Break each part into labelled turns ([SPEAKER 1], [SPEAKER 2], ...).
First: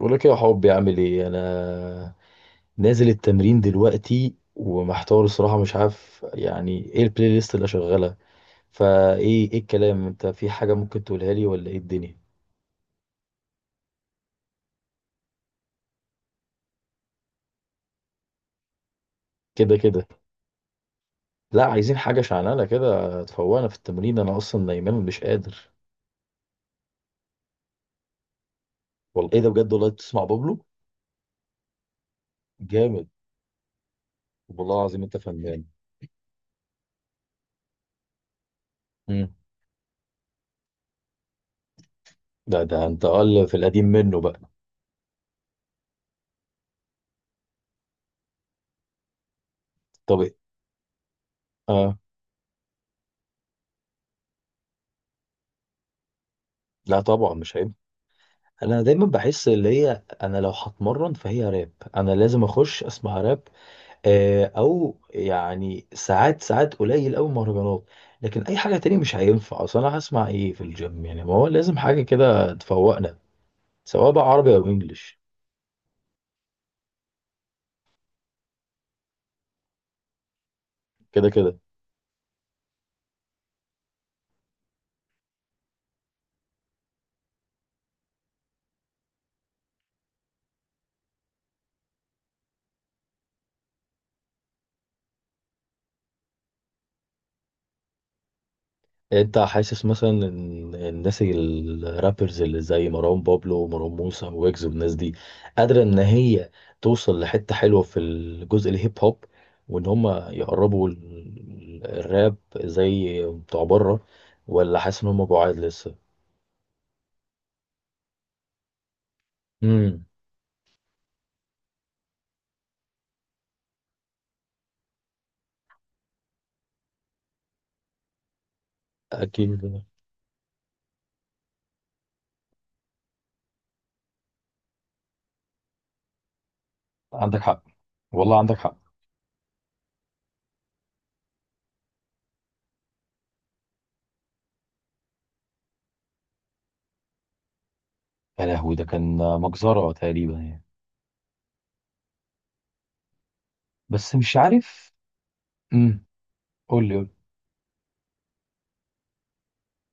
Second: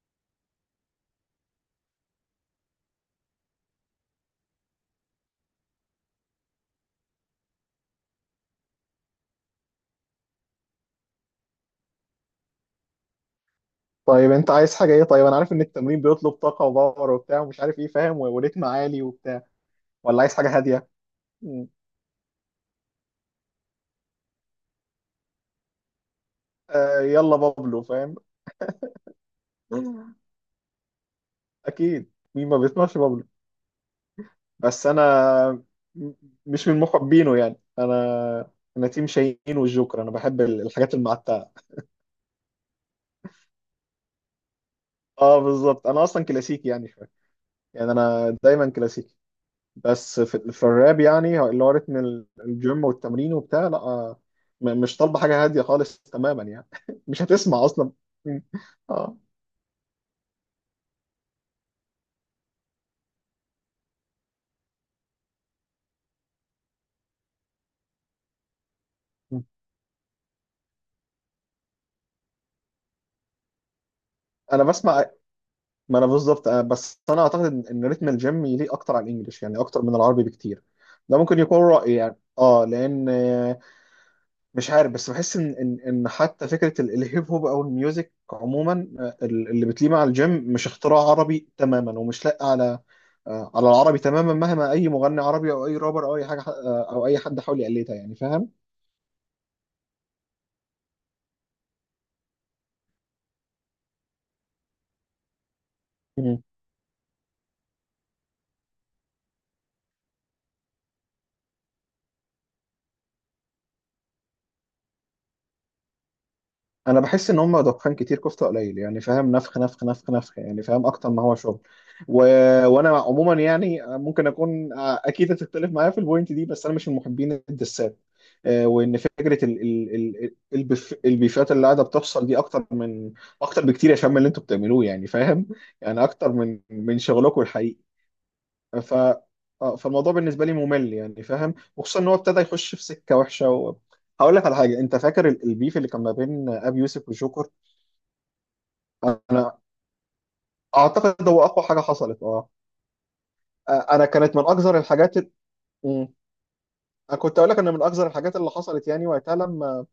[SPEAKER 1] بقول لك إيه يا حبي، عامل ايه انا. نازل التمرين دلوقتي ومحتار الصراحه، مش عارف يعني ايه البلاي ليست اللي شغاله. فايه ايه الكلام، انت في حاجه ممكن تقولها لي ولا ايه الدنيا؟
[SPEAKER 2] طيب انت عايز حاجه ايه؟ طيب انا عارف ان التمرين بيطلب طاقه وباور وبتاع ومش عارف ايه فاهم وريتم عالي وبتاع،
[SPEAKER 1] كده كده.
[SPEAKER 2] ولا عايز حاجه هاديه؟
[SPEAKER 1] لا،
[SPEAKER 2] مم.
[SPEAKER 1] عايزين حاجه شعلانه كده تفوقنا في التمرين، انا اصلا نايمان مش قادر.
[SPEAKER 2] آه يلا بابلو فاهم.
[SPEAKER 1] والله ايه ده بجد، والله
[SPEAKER 2] مم.
[SPEAKER 1] بتسمع بابلو؟
[SPEAKER 2] اكيد مين ما بيسمعش
[SPEAKER 1] جامد.
[SPEAKER 2] بابلو؟
[SPEAKER 1] والله
[SPEAKER 2] بس
[SPEAKER 1] العظيم
[SPEAKER 2] انا
[SPEAKER 1] انت فنان.
[SPEAKER 2] م- مش من محبينه، يعني انا تيم
[SPEAKER 1] مم.
[SPEAKER 2] شاهين والجوكر، انا بحب الحاجات المعتقه.
[SPEAKER 1] ده انت اقل في القديم منه بقى.
[SPEAKER 2] اه بالظبط انا اصلا كلاسيكي يعني شويه، يعني انا دايما كلاسيكي.
[SPEAKER 1] طب
[SPEAKER 2] بس
[SPEAKER 1] إيه؟
[SPEAKER 2] في الراب يعني اللي هو رتم
[SPEAKER 1] اه.
[SPEAKER 2] الجيم والتمرين وبتاع لا. مش طالبه حاجه هاديه خالص تماما يعني.
[SPEAKER 1] لا
[SPEAKER 2] مش
[SPEAKER 1] طبعا مش
[SPEAKER 2] هتسمع
[SPEAKER 1] هينفع.
[SPEAKER 2] اصلا. م.
[SPEAKER 1] انا دايما
[SPEAKER 2] اه
[SPEAKER 1] بحس اللي هي انا لو هتمرن فهي راب. انا لازم اخش اسمع راب. آه، او يعني ساعات ساعات قليل قوي مهرجانات. لكن اي حاجه تاني مش هينفع، اصل انا هسمع ايه في الجيم يعني، ما هو لازم حاجه كده تفوقنا. سواء بقى عربي
[SPEAKER 2] انا
[SPEAKER 1] او
[SPEAKER 2] بسمع.
[SPEAKER 1] انجليش.
[SPEAKER 2] ما انا بالظبط بس انا اعتقد ان رتم الجيم يليق اكتر على الانجليش يعني اكتر من العربي بكتير. ده
[SPEAKER 1] كده
[SPEAKER 2] ممكن
[SPEAKER 1] كده.
[SPEAKER 2] يكون رايي يعني، اه لان مش عارف، بس بحس ان حتى فكره الهيب هوب او الميوزك عموما، اللي بتليه مع الجيم مش اختراع عربي تماما ومش لاقي على، على العربي تماما، مهما اي مغني عربي او اي رابر او اي حاجه او اي حد حاول يقلدها يعني فاهم.
[SPEAKER 1] انت حاسس مثلا ان الناس الرابرز اللي زي مروان بابلو ومروان موسى ويجز والناس دي قادرة ان هي توصل لحتة حلوة في الجزء الهيب هوب، وان هم يقربوا الراب زي بتوع بره، ولا حاسس ان هم بعاد لسه؟
[SPEAKER 2] انا بحس ان هم دخان كتير كفته قليل يعني فاهم، نفخ نفخ
[SPEAKER 1] امم.
[SPEAKER 2] نفخ نفخ يعني فاهم اكتر ما هو شغل. و... وانا عموما يعني ممكن اكون اكيد هتختلف معايا في البوينت دي، بس انا مش من محبين الدسات. وان فكره
[SPEAKER 1] اكيد.
[SPEAKER 2] البيفات اللي قاعده بتحصل دي اكتر من، اكتر بكتير يا شباب من اللي انتوا بتعملوه يعني فاهم. يعني اكتر من
[SPEAKER 1] عندك
[SPEAKER 2] شغلكم
[SPEAKER 1] حق،
[SPEAKER 2] الحقيقي.
[SPEAKER 1] والله عندك حق.
[SPEAKER 2] ف آه، فالموضوع بالنسبه لي ممل يعني فاهم، وخصوصا ان هو ابتدى يخش في سكه وحشه هقول لك على حاجه. انت فاكر البيف اللي كان ما بين ابي يوسف وجوكر؟
[SPEAKER 1] يا لهوي ده كان
[SPEAKER 2] انا
[SPEAKER 1] مجزرة تقريبا يعني.
[SPEAKER 2] اعتقد هو اقوى حاجه حصلت. اه انا
[SPEAKER 1] بس مش
[SPEAKER 2] كانت من اكثر
[SPEAKER 1] عارف. امم.
[SPEAKER 2] مم.
[SPEAKER 1] قول لي قول لي.
[SPEAKER 2] انا كنت اقول لك ان من اكثر الحاجات اللي حصلت يعني وقتها، لما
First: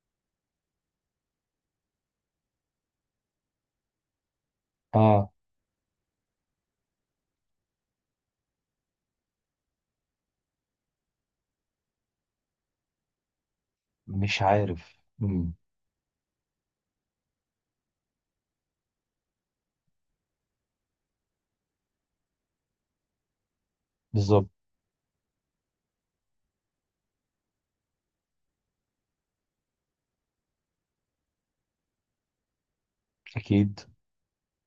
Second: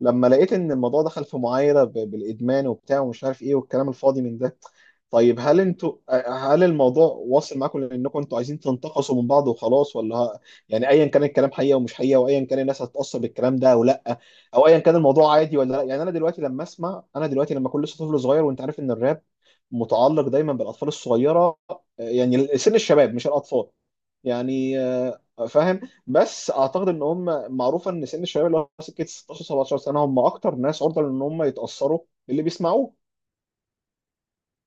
[SPEAKER 2] لما لقيت ان الموضوع دخل في معايره بالادمان وبتاع ومش عارف ايه والكلام الفاضي من ده.
[SPEAKER 1] اه.
[SPEAKER 2] طيب هل انتوا، هل الموضوع واصل معاكم لانكم انتوا عايزين تنتقصوا من بعض وخلاص؟ يعني ايا كان الكلام حقيقه ومش حقيقه، وايا كان الناس هتتاثر بالكلام ده او لا،
[SPEAKER 1] مش
[SPEAKER 2] او ايا كان
[SPEAKER 1] عارف.
[SPEAKER 2] الموضوع
[SPEAKER 1] امم.
[SPEAKER 2] عادي ولا لا، يعني انا دلوقتي لما اسمع، انا دلوقتي لما كل لسه طفل صغير وانت عارف ان الراب متعلق دايما بالاطفال الصغيره، يعني سن الشباب مش الاطفال،
[SPEAKER 1] بالظبط.
[SPEAKER 2] يعني فاهم. بس اعتقد ان هم معروف ان سن الشباب اللي هو سكه 16 17 سنه هم اكتر ناس عرضه ان هم يتاثروا باللي بيسمعوه.
[SPEAKER 1] اكيد.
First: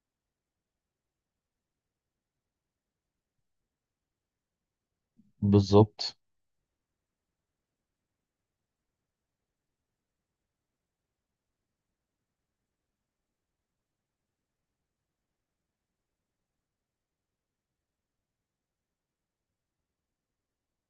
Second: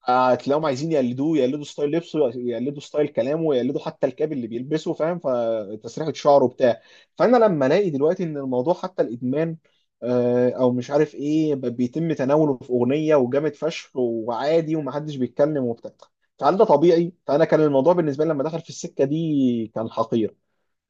[SPEAKER 2] هتلاقيهم عايزين يقلدوه، يقلدوا ستايل لبسه، يقلدوا ستايل كلامه، يقلدوا حتى الكاب اللي بيلبسه فاهم، فتسريحه
[SPEAKER 1] بالظبط.
[SPEAKER 2] شعره بتاع. فانا لما الاقي دلوقتي ان الموضوع حتى الادمان او مش عارف ايه بيتم تناوله في اغنيه وجامد فشخ وعادي ومحدش بيتكلم وبتاع، فهل ده طبيعي؟ فانا كان الموضوع بالنسبه لي لما دخل في السكه دي كان حقير.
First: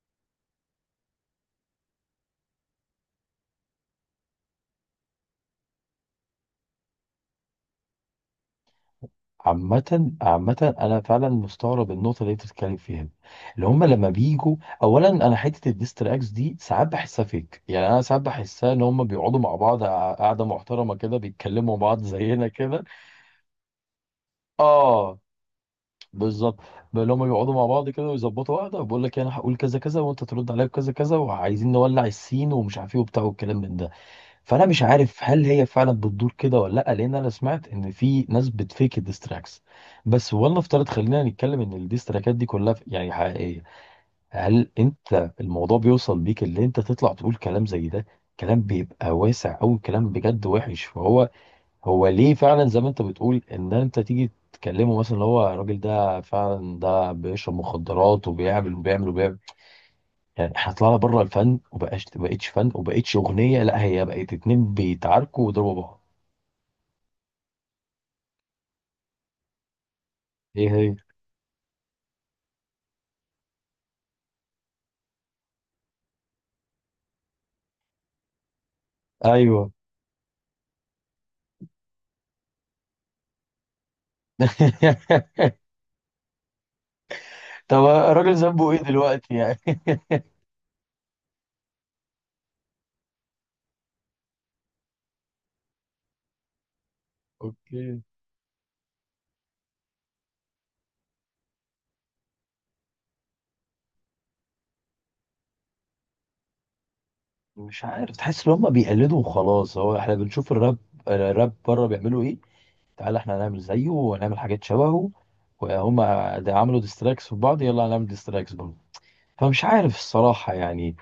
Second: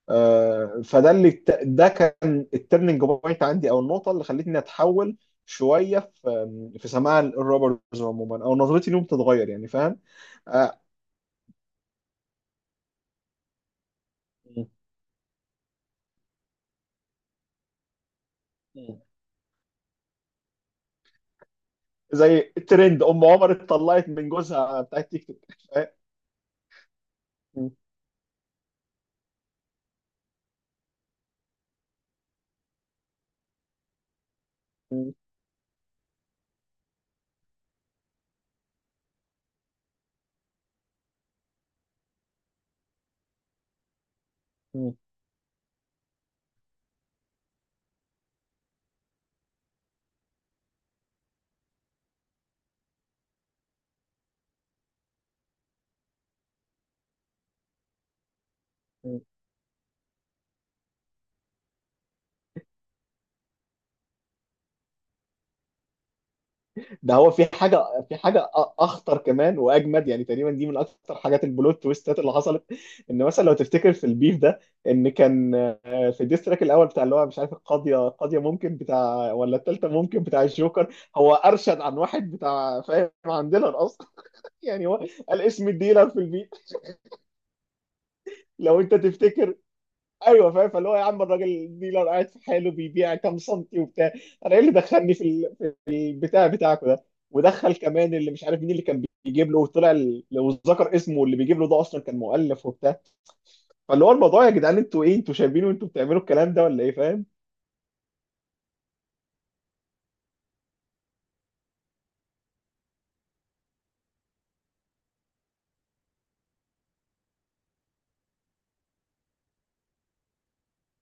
[SPEAKER 2] فده اللي، ده كان الترننج بوينت عندي او النقطه اللي خلتني اتحول شويه في، في سماع الروبرز عموما او نظرتي ليهم تتغير يعني فاهم.
[SPEAKER 1] عامة عامة
[SPEAKER 2] آه،
[SPEAKER 1] أنا فعلا مستغرب النقطة اللي أنت بتتكلم فيها دي. اللي هما لما بيجوا، أولا أنا حتة الديستراكس دي ساعات بحسها فيك، يعني أنا ساعات بحسها إن
[SPEAKER 2] مم.
[SPEAKER 1] هما بيقعدوا مع بعض قعدة محترمة كده بيتكلموا مع بعض زينا
[SPEAKER 2] زي
[SPEAKER 1] كده.
[SPEAKER 2] الترند ام عمر اتطلقت من جوزها بتاع
[SPEAKER 1] آه.
[SPEAKER 2] التيك توك.
[SPEAKER 1] بالظبط. اللي هما بيقعدوا مع بعض كده ويظبطوا قعدة وبيقول لك أنا هقول كذا كذا وأنت ترد عليا بكذا كذا وعايزين نولع السين ومش عارف إيه وبتاع والكلام من ده. فانا مش عارف هل هي فعلا بتدور كده ولا لا، لان انا سمعت ان في ناس بتفيك الديستراكس. بس ولنفترض خلينا نتكلم ان الديستراكات دي كلها يعني حقيقيه، هل
[SPEAKER 2] فاهم؟
[SPEAKER 1] انت الموضوع بيوصل بيك اللي انت تطلع تقول كلام زي ده؟ كلام بيبقى واسع او كلام بجد وحش. فهو ليه فعلا زي ما انت بتقول ان انت تيجي تكلمه، مثلا اللي هو الراجل ده فعلا ده بيشرب مخدرات وبيعمل وبيعمل وبيعمل. يعني احنا طلعنا بره الفن وبقاش بقتش فن وبقتش اغنيه، لا هي بقت اتنين بيتعاركوا ويضربوا بعض.
[SPEAKER 2] ده هو في حاجه، في حاجه أ- اخطر كمان واجمد، يعني تقريبا دي
[SPEAKER 1] ايه
[SPEAKER 2] من
[SPEAKER 1] هي؟
[SPEAKER 2] اكتر حاجات البلوت تويستات اللي حصلت. ان مثلا لو تفتكر في البيف ده، ان كان في الديستراك الاول بتاع اللي هو مش عارف القاضيه ممكن بتاع ولا
[SPEAKER 1] ايوه.
[SPEAKER 2] الثالثه ممكن بتاع، الجوكر هو ارشد عن واحد بتاع فاهم، عن ديلر اصلا. يعني هو قال اسم الديلر في البيف.
[SPEAKER 1] طب الراجل ذنبه ايه
[SPEAKER 2] لو انت
[SPEAKER 1] دلوقتي
[SPEAKER 2] تفتكر،
[SPEAKER 1] يعني؟
[SPEAKER 2] ايوه فاهم، فاللي هو يا عم الراجل الديلر قاعد في حاله بيبيع كام سنتي وبتاع، انا ايه اللي دخلني في البتاع بتاعكم ده؟ ودخل
[SPEAKER 1] اوكي.
[SPEAKER 2] كمان اللي مش عارف مين اللي كان بيجيب له، وطلع لو ذكر اسمه اللي بيجيب له ده اصلا كان مؤلف وبتاع. فاللي هو الموضوع يا جدعان، انتوا ايه؟ انتوا شايفين وانتوا بتعملوا الكلام ده ولا ايه فاهم؟
[SPEAKER 1] مش عارف، تحس ان هم بيقلدوا وخلاص، هو احنا بنشوف الراب بره بيعملوا ايه. تعالى احنا هنعمل زيه ونعمل حاجات شبهه. وهم ده عملوا ديستراكس في بعض، يلا هنعمل ديستراكس برضه. فمش عارف الصراحه يعني.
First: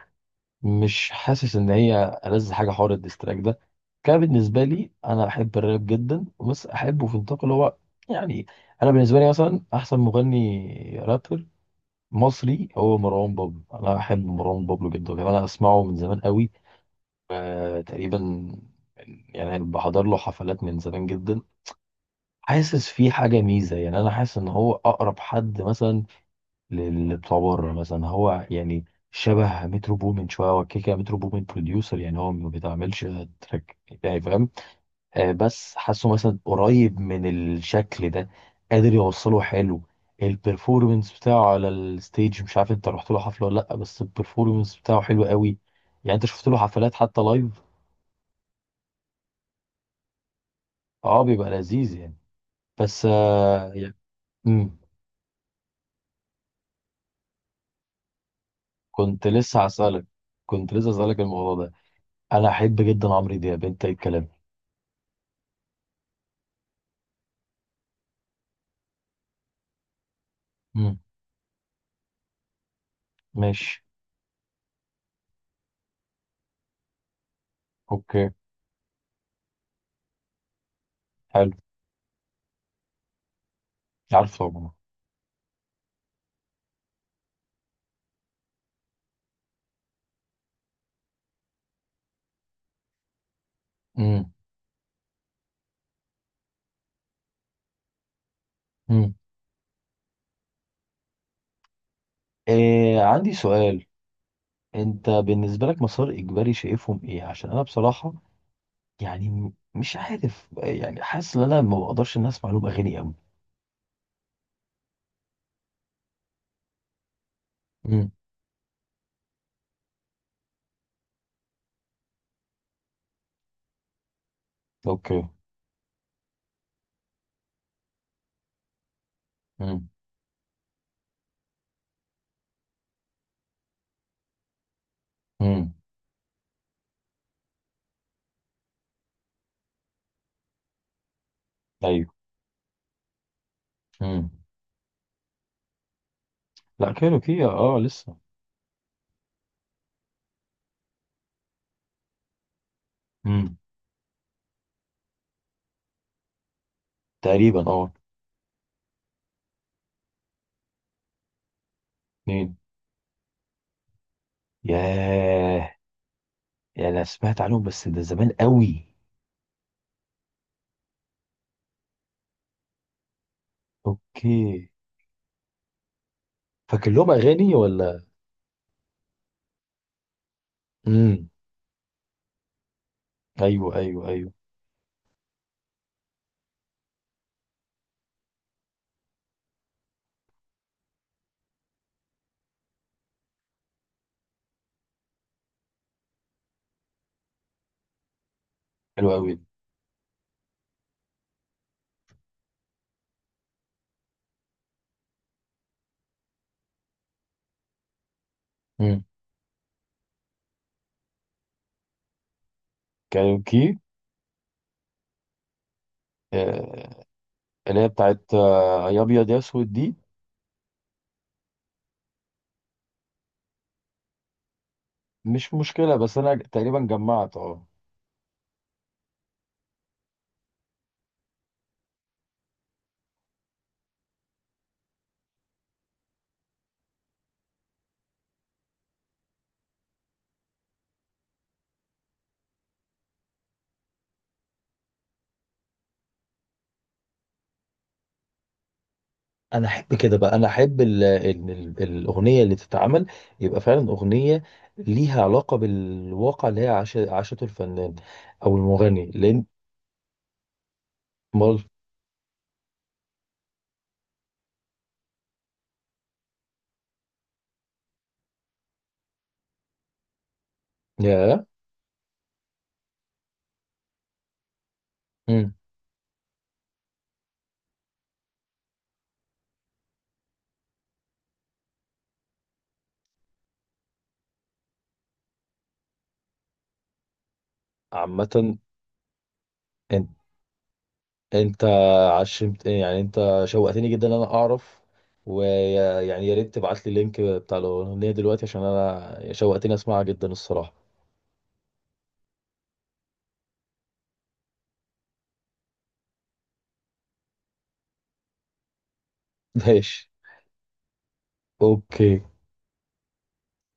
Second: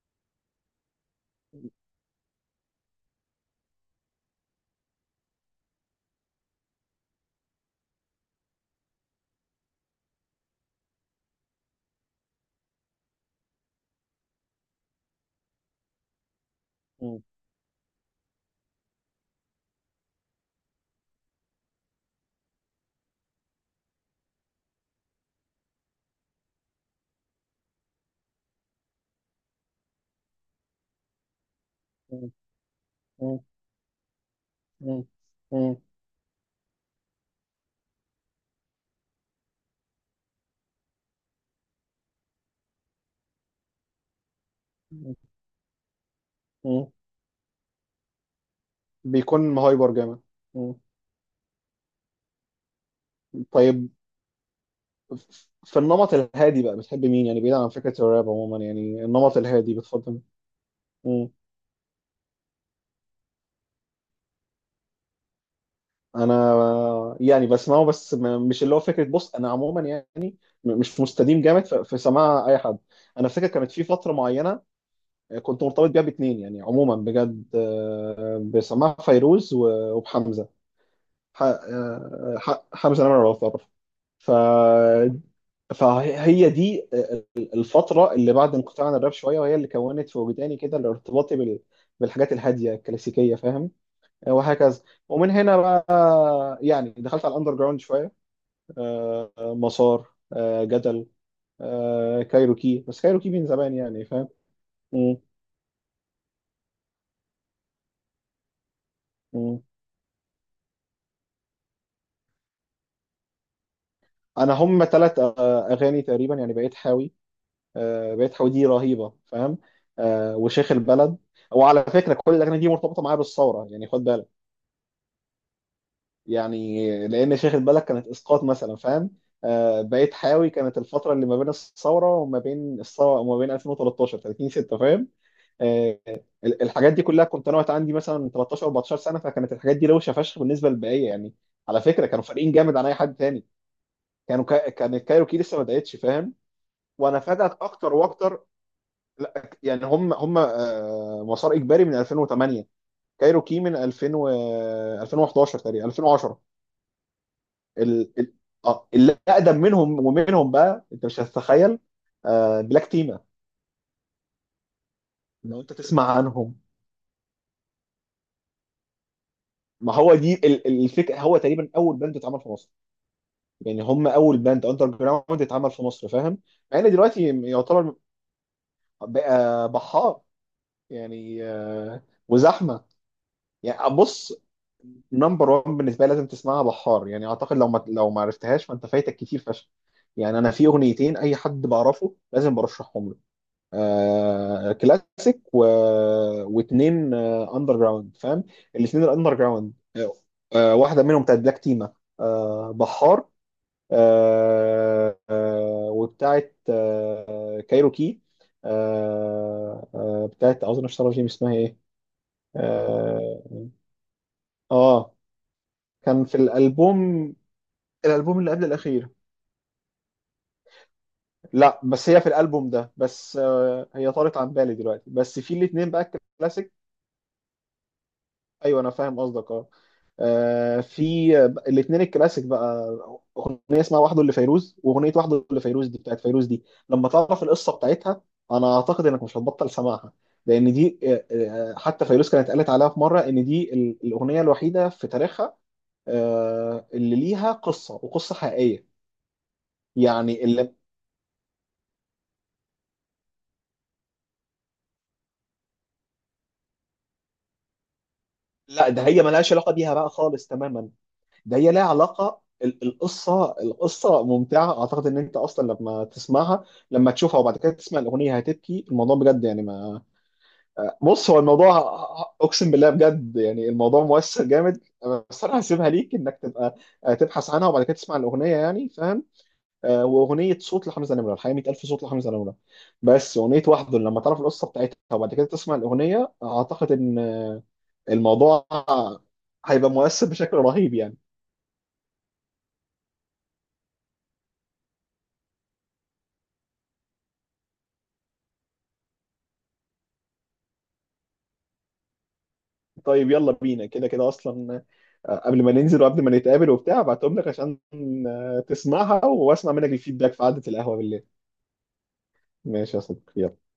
[SPEAKER 1] مش حاسس ان هي ألذ حاجه حوار الديستراك ده كان. بالنسبه لي انا احب الراب جدا بس احبه في نطاق اللي هو، يعني انا بالنسبه لي مثلا احسن مغني رابر مصري هو مروان بابلو. انا احب مروان بابلو جدا، كمان انا اسمعه من زمان قوي.
[SPEAKER 2] مم.
[SPEAKER 1] آه، تقريبا يعني بحضر له حفلات من زمان جدا. حاسس في حاجه ميزه، يعني انا حاسس ان هو اقرب حد مثلا للي بتوع بره مثلا، هو يعني شبه مترو بومن شويه، هو كيكا مترو بومن بروديوسر، يعني هو
[SPEAKER 2] مم.
[SPEAKER 1] ما بيتعملش تراك يعني فاهم.
[SPEAKER 2] مم.
[SPEAKER 1] آه بس
[SPEAKER 2] مم.
[SPEAKER 1] حاسه مثلا قريب من الشكل ده، قادر يوصله حلو. البرفورمنس بتاعه على الستيج، مش عارف انت رحت له حفله ولا لا، بس البرفورمنس بتاعه
[SPEAKER 2] مم.
[SPEAKER 1] حلو قوي. يعني انت شفت له
[SPEAKER 2] مم.
[SPEAKER 1] حفلات حتى لايف.
[SPEAKER 2] بيكون هايبر جامد. مم.
[SPEAKER 1] اه بيبقى لذيذ يعني. بس آه
[SPEAKER 2] طيب
[SPEAKER 1] يعني. مم،
[SPEAKER 2] في النمط الهادي بقى بتحب مين؟ يعني بعيد عن فكرة الراب عموما، يعني
[SPEAKER 1] كنت
[SPEAKER 2] النمط
[SPEAKER 1] لسه
[SPEAKER 2] الهادي
[SPEAKER 1] هسألك
[SPEAKER 2] بتفضل
[SPEAKER 1] كنت لسه هسألك
[SPEAKER 2] مين؟
[SPEAKER 1] الموضوع ده. انا احب جدا عمرو دياب، انت ايه الكلام؟
[SPEAKER 2] انا يعني بسمعه بس مش اللي هو فكره، بص انا عموما يعني
[SPEAKER 1] مم.
[SPEAKER 2] مش مستديم جامد في سماع اي حد. انا فاكر كانت
[SPEAKER 1] ماشي.
[SPEAKER 2] في فتره معينه كنت مرتبط بيها باتنين يعني عموما بجد،
[SPEAKER 1] اوكي.
[SPEAKER 2] بسماع فيروز وبحمزه.
[SPEAKER 1] حلو.
[SPEAKER 2] حمزه نمره لو تعرف. ف
[SPEAKER 1] عارفه عموما.
[SPEAKER 2] فهي دي الفتره اللي بعد انقطاع عن الراب شويه، وهي اللي كونت في وجداني كده الارتباطي بالحاجات الهاديه الكلاسيكيه فاهم،
[SPEAKER 1] امم.
[SPEAKER 2] وهكذا. ومن هنا بقى يعني دخلت على الاندر جراوند شويه،
[SPEAKER 1] امم.
[SPEAKER 2] مسار جدل، كايروكي،
[SPEAKER 1] إيه؟
[SPEAKER 2] بس كايروكي
[SPEAKER 1] عندي
[SPEAKER 2] من زمان
[SPEAKER 1] سؤال.
[SPEAKER 2] يعني فاهم.
[SPEAKER 1] انت
[SPEAKER 2] مم،
[SPEAKER 1] بالنسبه لك مسار اجباري شايفهم ايه؟ عشان انا بصراحه يعني
[SPEAKER 2] مم.
[SPEAKER 1] مش عارف، يعني حاسس ان انا ما بقدرش ان اسمع لهم اغاني قوي.
[SPEAKER 2] انا هم ثلاث اغاني تقريبا يعني، بقيت حاوي.
[SPEAKER 1] امم.
[SPEAKER 2] بقيت حاوي دي رهيبه فاهم. وشيخ البلد. وعلى فكره كل الاغاني دي مرتبطه معايا بالثوره يعني خد بالك،
[SPEAKER 1] اوكي.
[SPEAKER 2] يعني لان شيخ البلد كانت اسقاط مثلا فاهم.
[SPEAKER 1] امم.
[SPEAKER 2] بقيت حاوي كانت الفتره اللي ما بين الثوره، وما بين 2013 30 6 فاهم.
[SPEAKER 1] امم.
[SPEAKER 2] آه، الحاجات دي كلها كنت انا وقت عندي مثلا 13 14 سنه، فكانت الحاجات دي روشه فشخ بالنسبه للبقيه يعني. على فكره
[SPEAKER 1] ايوه.
[SPEAKER 2] كانوا فارقين جامد عن اي حد تاني.
[SPEAKER 1] امم.
[SPEAKER 2] كان الكايروكي لسه ما بداتش فاهم.
[SPEAKER 1] لا
[SPEAKER 2] وانا
[SPEAKER 1] كايروكي
[SPEAKER 2] فادت
[SPEAKER 1] اه. آه،
[SPEAKER 2] اكتر
[SPEAKER 1] لسه.
[SPEAKER 2] واكتر. لا يعني هم هم آه، مسار اجباري من 2008،
[SPEAKER 1] امم.
[SPEAKER 2] كايروكي من 2011 تقريبا 2010.
[SPEAKER 1] تقريبا اه.
[SPEAKER 2] ال... ال... آه، اللي اقدم منهم ومنهم بقى انت مش هتتخيل،
[SPEAKER 1] اتنين.
[SPEAKER 2] بلاك تيما لو
[SPEAKER 1] ياه.
[SPEAKER 2] انت تسمع عنهم.
[SPEAKER 1] يعني انا سمعت عنهم بس ده زمان قوي.
[SPEAKER 2] ما هو دي الفكره، هو تقريبا اول باند اتعمل في مصر، يعني هم اول باند
[SPEAKER 1] اوكي.
[SPEAKER 2] اندر جراوند اتعمل في مصر فاهم. مع
[SPEAKER 1] فاكر
[SPEAKER 2] ان
[SPEAKER 1] لهم
[SPEAKER 2] دلوقتي
[SPEAKER 1] اغاني
[SPEAKER 2] يعتبر،
[SPEAKER 1] ولا؟
[SPEAKER 2] بقى بحار
[SPEAKER 1] امم.
[SPEAKER 2] يعني وزحمه.
[SPEAKER 1] ايوه
[SPEAKER 2] يعني
[SPEAKER 1] ايوه ايوه.
[SPEAKER 2] بص، نمبر 1 بالنسبه لي لازم تسمعها، بحار يعني اعتقد لو ما، لو ما عرفتهاش فانت فايتك كتير فشخ. يعني انا في اغنيتين اي حد بعرفه لازم برشحهم له، آه كلاسيك واتنين آه اندر جراوند فاهم. الاتنين
[SPEAKER 1] حلو قوي.
[SPEAKER 2] الاندر جراوند آه، واحده منهم بتاعت بلاك تيما آه بحار، آه، آه، وبتاعت آه، كايروكي،
[SPEAKER 1] مم.
[SPEAKER 2] بتاعت اظن اشتغل جيم، اسمها ايه؟ اه
[SPEAKER 1] كاريوكي.
[SPEAKER 2] آه، كان في
[SPEAKER 1] آه،
[SPEAKER 2] الالبوم،
[SPEAKER 1] اللي هي بتاعت
[SPEAKER 2] الالبوم اللي قبل
[SPEAKER 1] آه، يا
[SPEAKER 2] الاخير.
[SPEAKER 1] ابيض يا اسود دي.
[SPEAKER 2] لا بس هي في الالبوم ده بس هي طارت عن بالي دلوقتي، بس
[SPEAKER 1] مش
[SPEAKER 2] في الاثنين
[SPEAKER 1] مشكله،
[SPEAKER 2] بقى
[SPEAKER 1] بس انا
[SPEAKER 2] الكلاسيك.
[SPEAKER 1] تقريبا جمعت اه.
[SPEAKER 2] ايوه انا فاهم قصدك اه. آه، في الاثنين الكلاسيك بقى، اغنيه اسمها وحده اللي فيروز، واغنيه وحده اللي فيروز دي بتاعت فيروز دي، لما تعرف القصه بتاعتها انا اعتقد انك مش هتبطل سماعها، لان دي حتى فيروز كانت قالت عليها في مره ان دي الاغنيه الوحيده في تاريخها اللي ليها قصه وقصه حقيقيه،
[SPEAKER 1] انا احب كده بقى،
[SPEAKER 2] يعني
[SPEAKER 1] انا
[SPEAKER 2] اللي،
[SPEAKER 1] احب ال ال ال الاغنيه اللي تتعمل يبقى فعلا اغنيه ليها علاقه بالواقع اللي هي عاشته الفنان او
[SPEAKER 2] لا
[SPEAKER 1] المغني
[SPEAKER 2] ده هي
[SPEAKER 1] لان.
[SPEAKER 2] ملهاش علاقه بيها بقى خالص تماما. ده
[SPEAKER 1] مال.
[SPEAKER 2] هي لها علاقه القصه ممتعه، اعتقد ان انت اصلا لما تسمعها، لما تشوفها وبعد كده تسمع الاغنيه هتبكي، الموضوع بجد يعني ما، بص هو
[SPEAKER 1] يا
[SPEAKER 2] الموضوع، اقسم بالله بجد يعني الموضوع مؤثر جامد. بس انا هسيبها ليك انك تبقى تبحث عنها وبعد كده تسمع الاغنيه يعني فاهم. واغنيه صوت لحمزه نمره، الحقيقه 100,000 صوت لحمزه نمره. بس اغنيه وحده لما تعرف القصه بتاعتها وبعد كده تسمع الاغنيه اعتقد ان
[SPEAKER 1] عامه،
[SPEAKER 2] الموضوع هيبقى مؤثر بشكل رهيب يعني.
[SPEAKER 1] انت عشمت، يعني انت شوقتني جدا ان انا اعرف، ويعني يا ريت تبعت لي اللينك بتاع الاغنيه دلوقتي عشان انا شوقتني اسمعها جدا الصراحه.
[SPEAKER 2] طيب يلا بينا كده، كده اصلا قبل ما ننزل وقبل ما نتقابل وبتاع ابعتهم لك عشان تسمعها واسمع منك
[SPEAKER 1] ماشي.
[SPEAKER 2] الفيدباك في قعدة القهوة بالليل.
[SPEAKER 1] اوكي.
[SPEAKER 2] ماشي يا صديقي يلا.